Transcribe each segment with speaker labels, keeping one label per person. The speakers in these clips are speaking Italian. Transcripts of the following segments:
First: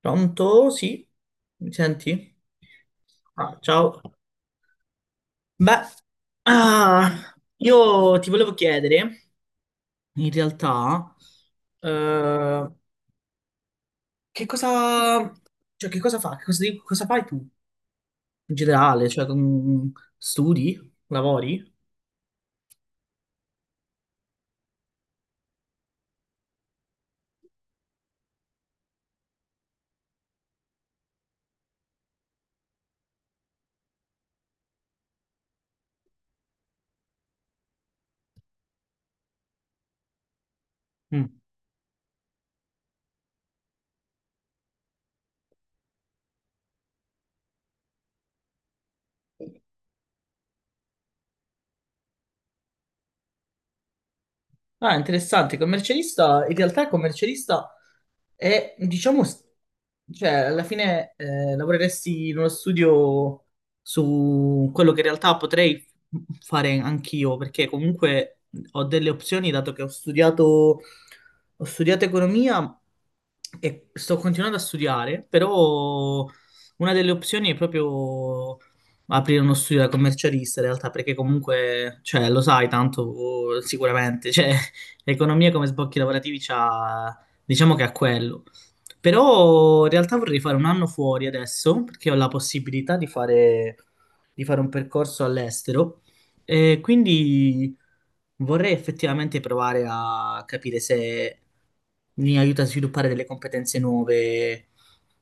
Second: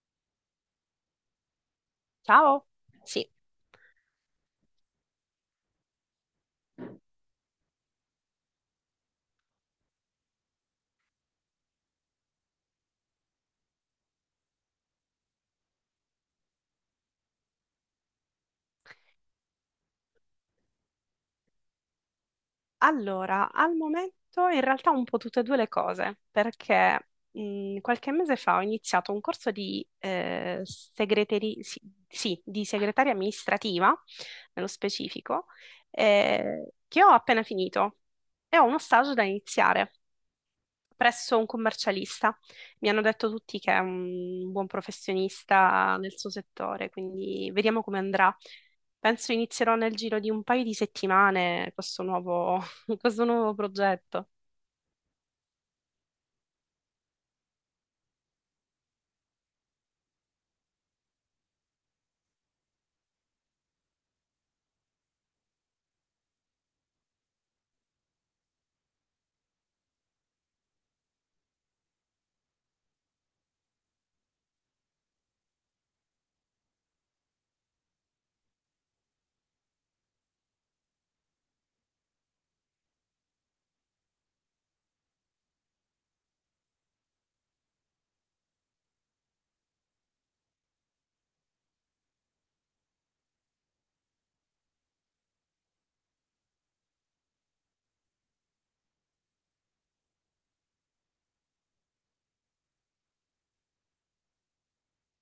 Speaker 1: Pronto? Sì, mi senti?
Speaker 2: Ciao. Sì.
Speaker 1: Ciao. Beh, io ti volevo chiedere, in realtà, eh, che cosa, cioè, che cosa fa, che cosa, cosa fai tu in generale? Cioè, studi? Lavori?
Speaker 2: Allora, al momento in realtà un po' tutte e due le cose, perché qualche mese fa ho iniziato un corso di, sì, sì, di segretaria amministrativa, nello specifico, che ho appena finito e ho uno stage da iniziare
Speaker 1: Mm.
Speaker 2: presso un commercialista. Mi hanno detto tutti che è un buon professionista nel suo settore, quindi vediamo come andrà. Penso inizierò nel giro di un paio di settimane questo nuovo progetto.
Speaker 1: Ah, interessante. Commercialista, in realtà il commercialista è, diciamo, cioè alla fine lavoreresti in uno studio su quello che in realtà potrei fare anch'io, perché comunque ho delle opzioni, dato che ho studiato economia e sto continuando a studiare, però una delle opzioni è proprio aprire uno studio da commercialista in realtà, perché comunque, cioè, lo sai tanto sicuramente, cioè, l'economia come sbocchi lavorativi c'ha, diciamo che ha quello. Però in realtà vorrei fare un anno fuori adesso, perché ho la possibilità di fare un percorso all'estero. E quindi vorrei effettivamente provare a capire se mi aiuta a sviluppare delle competenze nuove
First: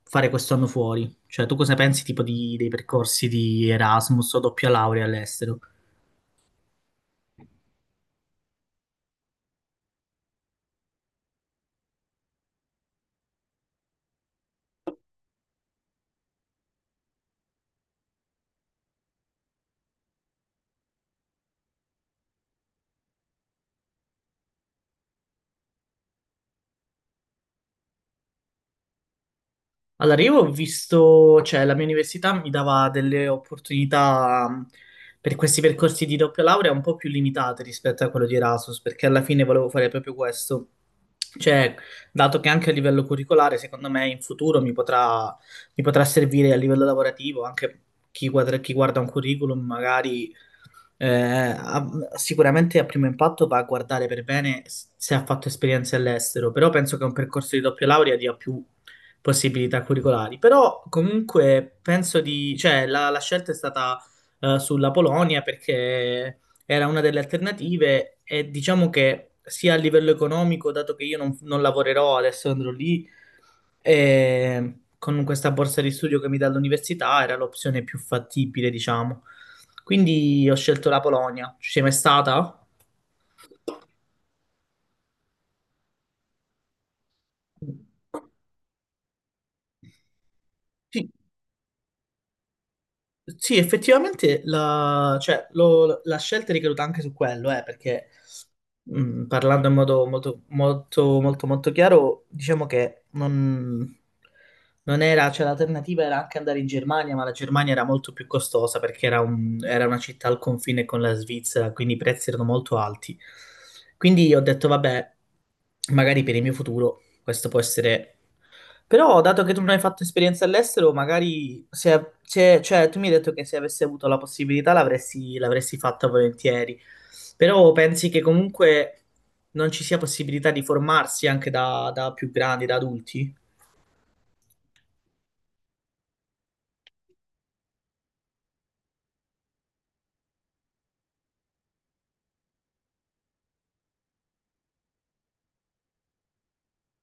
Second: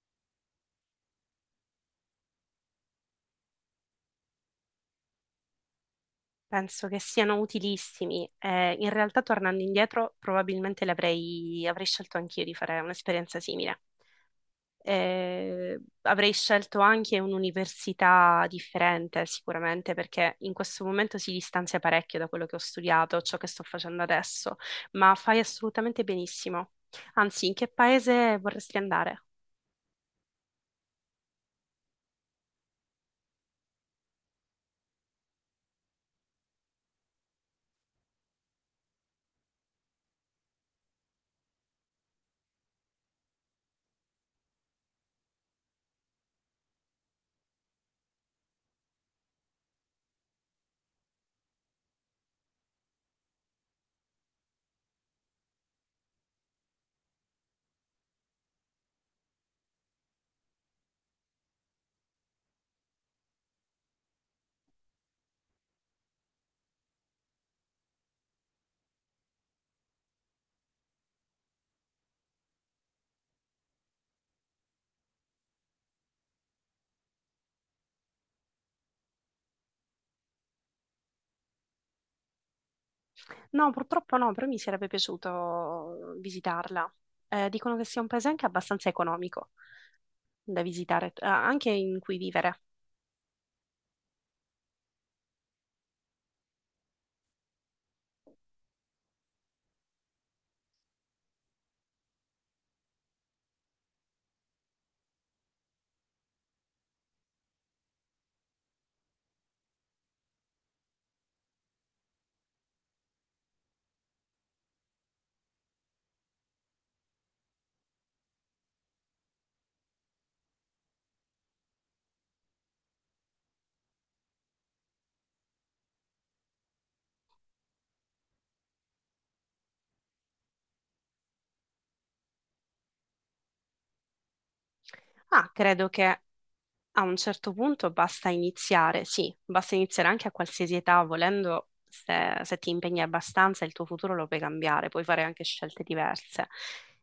Speaker 1: fare questo anno fuori. Cioè, tu cosa pensi tipo dei percorsi di Erasmus o doppia laurea all'estero?
Speaker 2: Penso che siano utilissimi. In realtà, tornando indietro, probabilmente avrei scelto anch'io di fare un'esperienza simile. Avrei scelto anche un'università differente, sicuramente, perché in questo momento si distanzia parecchio da quello che ho studiato, ciò che sto facendo adesso, ma fai assolutamente benissimo. Anzi, in che paese vorresti andare?
Speaker 1: Allora, io ho visto, cioè la mia università mi dava delle opportunità per questi percorsi di doppia laurea un po' più limitate rispetto a quello di Erasmus, perché alla fine volevo fare proprio questo. Cioè, dato che anche a livello curricolare, secondo me in futuro mi potrà servire a livello lavorativo, anche chi guarda un curriculum magari eh, a- sicuramente a primo impatto va a guardare per bene se ha fatto esperienze all'estero, però penso che un percorso di doppia laurea dia più possibilità curricolari. Però comunque penso di, cioè la scelta è stata sulla Polonia perché era una delle alternative e diciamo che sia a livello economico, dato che io non lavorerò adesso andrò lì, e con questa borsa di studio che mi dà l'università era l'opzione più fattibile, diciamo. Quindi ho scelto la Polonia. Ci sei mai stata?
Speaker 2: No, purtroppo no, però mi sarebbe piaciuto visitarla. Dicono che sia un paese anche abbastanza economico da
Speaker 1: Sì,
Speaker 2: visitare, anche in cui vivere.
Speaker 1: sì, effettivamente la, cioè, la scelta è ricaduta anche su quello, perché mm, parlando in modo molto, molto, molto, molto chiaro, diciamo che non era, cioè l'alternativa era anche andare in Germania, ma la Germania era molto più costosa perché era, era una città al confine con la Svizzera, quindi i prezzi erano molto alti. Quindi ho detto, vabbè, magari per il mio futuro questo può essere però, dato che tu non hai fatto esperienza all'estero, magari se, cioè, tu mi hai detto che se avessi avuto la possibilità l'avresti l'avresti fatta volentieri. Però pensi che comunque non ci sia possibilità di formarsi anche da, da più grandi, da adulti?
Speaker 2: Ah, credo che A un certo punto basta iniziare, sì, basta iniziare anche a qualsiasi età, volendo, se ti impegni abbastanza, il tuo futuro lo puoi cambiare, puoi fare anche scelte diverse.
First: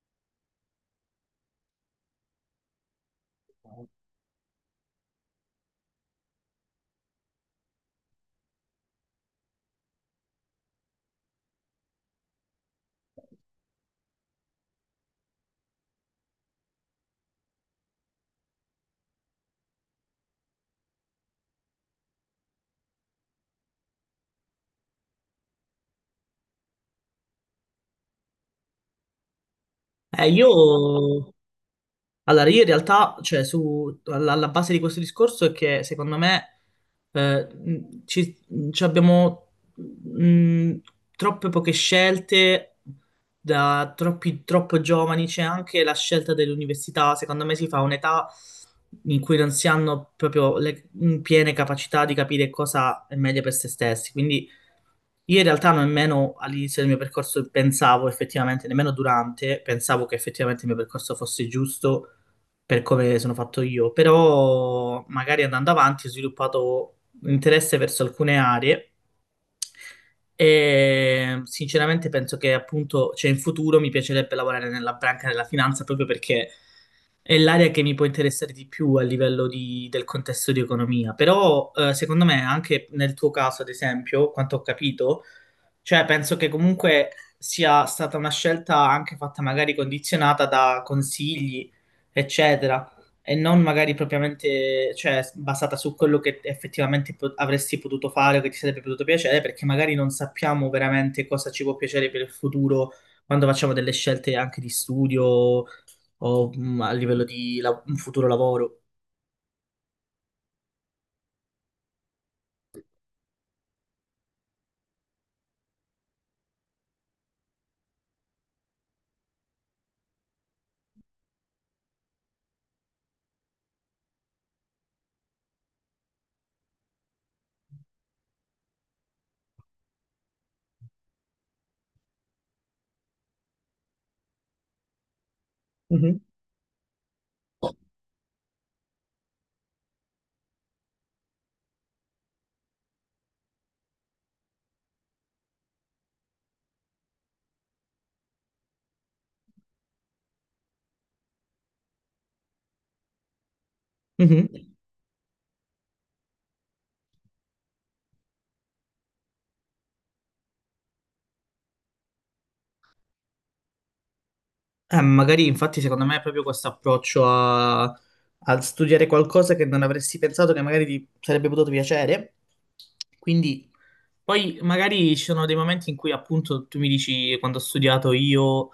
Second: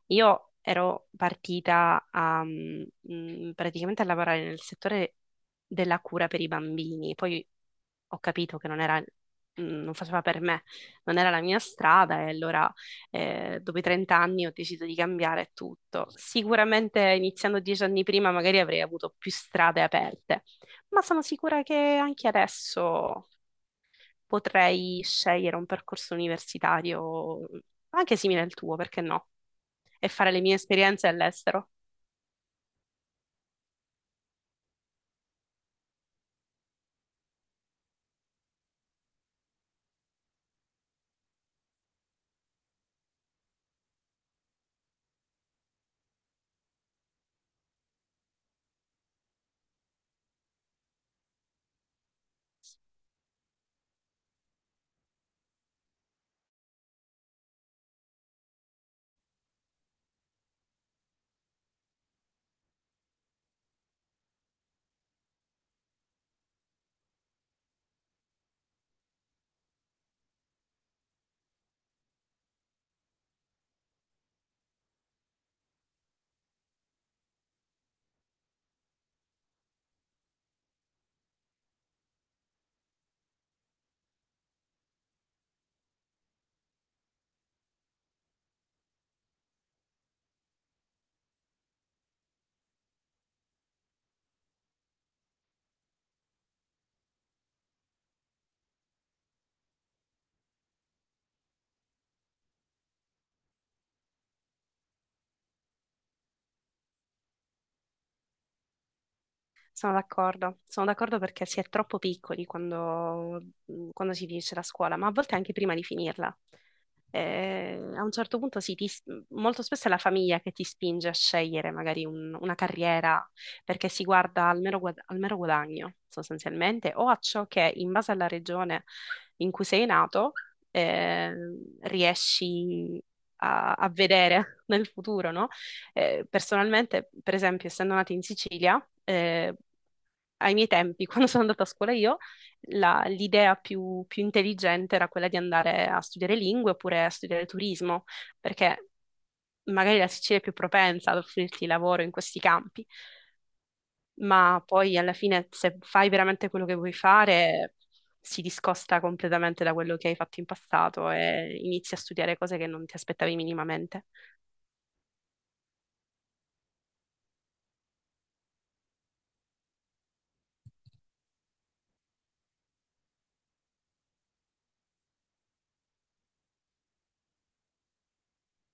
Speaker 2: Io ero partita praticamente a lavorare nel settore della cura per i bambini, poi ho capito che non era, mm, non faceva per me, non era la mia strada e allora dopo i 30 anni ho deciso di cambiare tutto. Sicuramente iniziando 10 anni prima magari avrei avuto più strade aperte, ma sono sicura che anche adesso potrei scegliere un percorso universitario anche simile al tuo, perché no? E fare le
Speaker 1: Io
Speaker 2: mie esperienze all'estero.
Speaker 1: Allora, io in realtà, cioè, su, alla base di questo discorso è che secondo me eh, mh, ci, ci abbiamo mh, troppe poche scelte da troppo giovani. C'è anche la scelta dell'università. Secondo me si fa un'età in cui non si hanno proprio le piene capacità di capire cosa è meglio per se stessi. Quindi io in realtà nemmeno all'inizio del mio percorso pensavo effettivamente, nemmeno durante, pensavo che effettivamente il mio percorso fosse giusto per come sono fatto io, però magari andando avanti ho sviluppato un interesse verso alcune aree e sinceramente penso che appunto, cioè in futuro mi piacerebbe lavorare nella branca della finanza proprio perché è l'area che mi può interessare di più a livello del contesto di economia, però secondo me anche nel tuo caso, ad esempio, quanto ho capito, cioè penso che comunque sia stata una scelta anche fatta magari condizionata da consigli eccetera, e non magari propriamente, cioè, basata su quello che effettivamente avresti potuto fare o che ti sarebbe potuto piacere, perché magari non sappiamo veramente cosa ci può piacere per il futuro quando facciamo delle scelte anche di studio o mm, a livello di un futuro lavoro.
Speaker 2: Sono d'accordo perché si è troppo piccoli quando si finisce la scuola, ma a volte anche prima di finirla. Eh, a un certo punto sì, molto spesso è la famiglia che ti spinge a scegliere magari una carriera perché si guarda al mero guadagno sostanzialmente o a ciò che in base alla regione in cui sei nato eh, riesci a, a vedere nel futuro, no?
Speaker 1: Mhm.
Speaker 2: Personalmente, per esempio, essendo nata in Sicilia, ai miei tempi, quando sono andata a scuola io, l'idea più intelligente era quella di andare a studiare lingue oppure a studiare turismo, perché magari la Sicilia è più propensa ad offrirti lavoro in questi campi, ma
Speaker 1: Mhm.
Speaker 2: poi alla fine se fai veramente quello che vuoi fare, si discosta completamente da quello che hai fatto in passato e inizi a studiare cose che non ti aspettavi minimamente.
Speaker 1: Magari infatti secondo me è proprio questo approccio a, a studiare qualcosa che non avresti pensato che magari ti sarebbe potuto piacere, quindi poi magari ci sono dei momenti in cui appunto tu mi dici quando ho studiato io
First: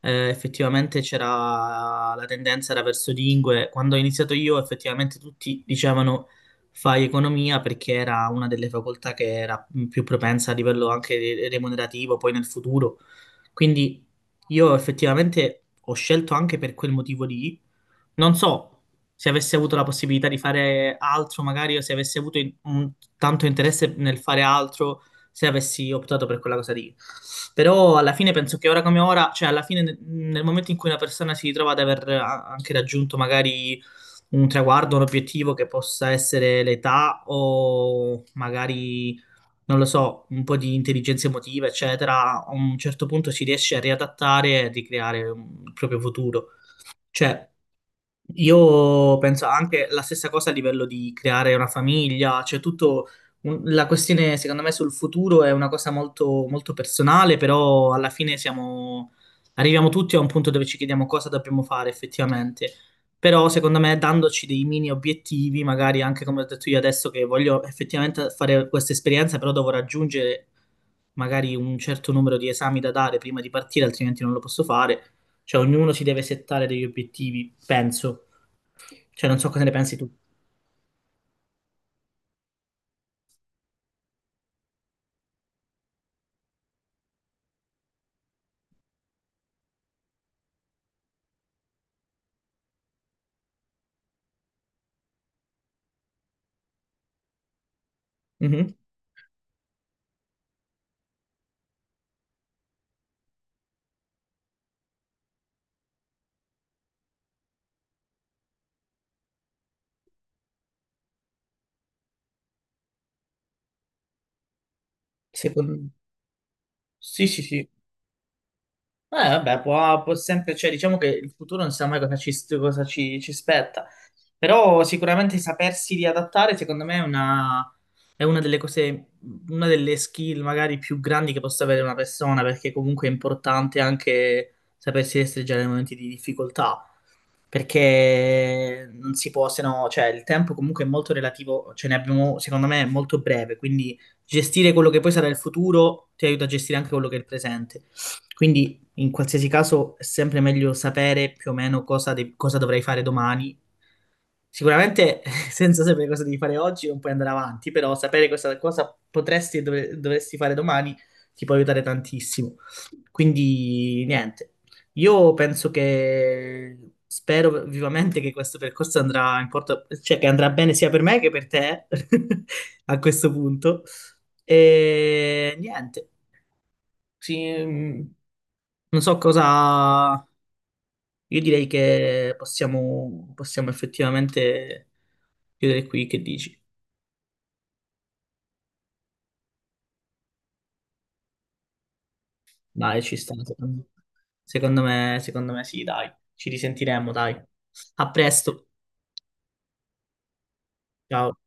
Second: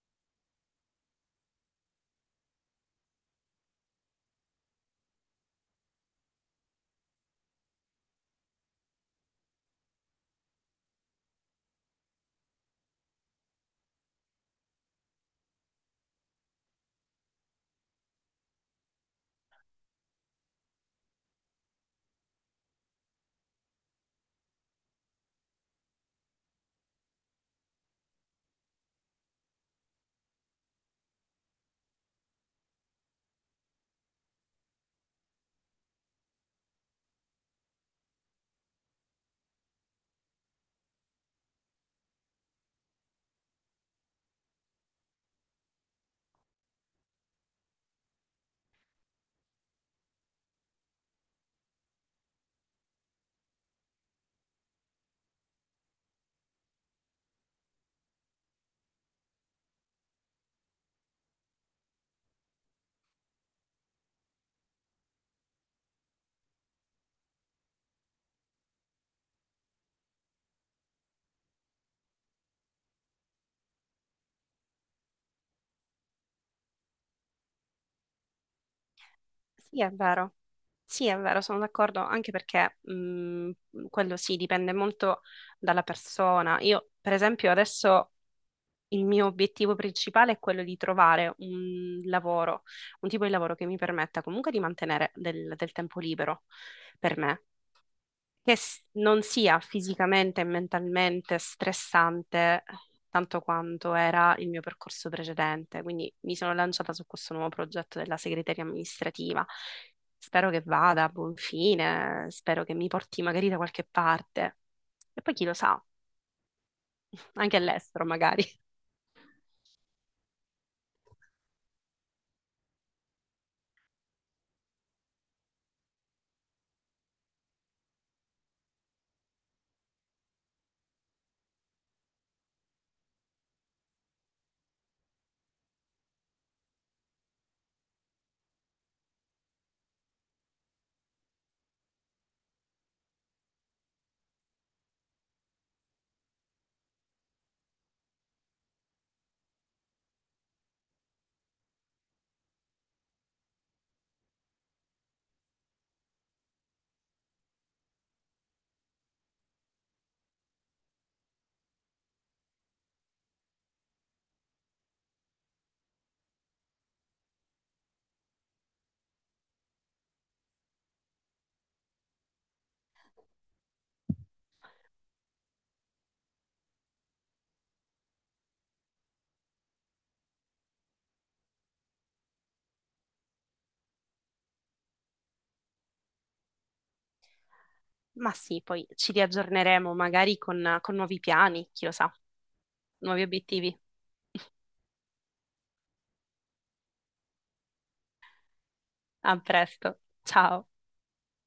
Speaker 1: effettivamente c'era la tendenza era verso lingue, quando ho iniziato io effettivamente tutti dicevano fai economia perché era una delle facoltà che era più propensa a livello anche remunerativo poi nel futuro. Quindi io effettivamente ho scelto anche per quel motivo lì. Non so se avessi avuto la possibilità di fare altro magari o se avessi avuto tanto interesse nel fare altro se avessi optato per quella cosa lì. Però alla fine penso che ora come ora, cioè alla fine nel nel momento in cui una persona si ritrova ad anche raggiunto magari un traguardo, un obiettivo che possa essere l'età o magari, non lo so, un po' di intelligenza emotiva, eccetera, a un certo punto si riesce a riadattare e a ricreare il proprio futuro. Cioè, io penso anche la stessa cosa a livello di creare una famiglia, cioè tutto la questione secondo me sul futuro è una cosa molto, molto personale, però alla fine siamo, arriviamo tutti a un punto dove ci chiediamo cosa dobbiamo fare effettivamente. Però secondo me dandoci dei mini obiettivi, magari anche come ho detto io adesso che voglio effettivamente fare questa esperienza, però devo raggiungere magari un certo numero di esami da dare prima di partire, altrimenti non lo posso fare. Cioè ognuno si deve settare degli obiettivi, penso. Cioè, non so cosa ne
Speaker 2: Sì, è
Speaker 1: pensi tu.
Speaker 2: vero. Sì, è vero, sono d'accordo, anche perché quello sì, dipende molto dalla persona. Io, per esempio, adesso il mio obiettivo principale è quello di trovare un lavoro, un tipo di lavoro che mi permetta comunque di mantenere del tempo libero per me
Speaker 1: Mhm.
Speaker 2: non sia fisicamente e mentalmente stressante tanto quanto era il mio percorso precedente. Quindi mi sono lanciata su questo nuovo progetto della segreteria amministrativa. Spero che vada a buon fine, spero che mi porti magari da qualche parte. E poi chi lo sa,
Speaker 1: Secondo... Sì, sì,
Speaker 2: anche
Speaker 1: sì.
Speaker 2: all'estero magari.
Speaker 1: Vabbè, può, può sempre, cioè, diciamo che il futuro non sa mai cosa ci, cosa ci ci aspetta. Però sicuramente sapersi riadattare, secondo me, è una delle cose, una delle skill magari più grandi che possa avere una persona, perché comunque è importante anche sapersi restringere nei momenti di difficoltà, perché non si può, se no, cioè il tempo comunque è molto relativo, ce ne abbiamo, secondo me, molto breve, quindi gestire quello che poi sarà il futuro ti aiuta a gestire anche quello che è il presente. Quindi, in qualsiasi caso, è sempre meglio sapere più o meno cosa, cosa dovrai fare domani. Sicuramente, senza sapere cosa devi fare oggi, non puoi andare avanti, però sapere cosa, cosa potresti e dovresti fare domani ti può aiutare tantissimo. Quindi, niente. Io penso che spero vivamente che questo percorso andrà in porto, cioè che andrà bene sia per me che per te a questo punto. E niente. Sì, mm, non so cosa io direi che possiamo, possiamo effettivamente chiudere qui, che dici?
Speaker 2: Ma sì, poi ci riaggiorneremo magari con nuovi piani, chi lo sa,
Speaker 1: Dai, ci
Speaker 2: nuovi
Speaker 1: sta.
Speaker 2: obiettivi.
Speaker 1: Secondo secondo me sì, dai. Ci risentiremo, dai. A presto.
Speaker 2: A presto, ciao.
Speaker 1: Ciao.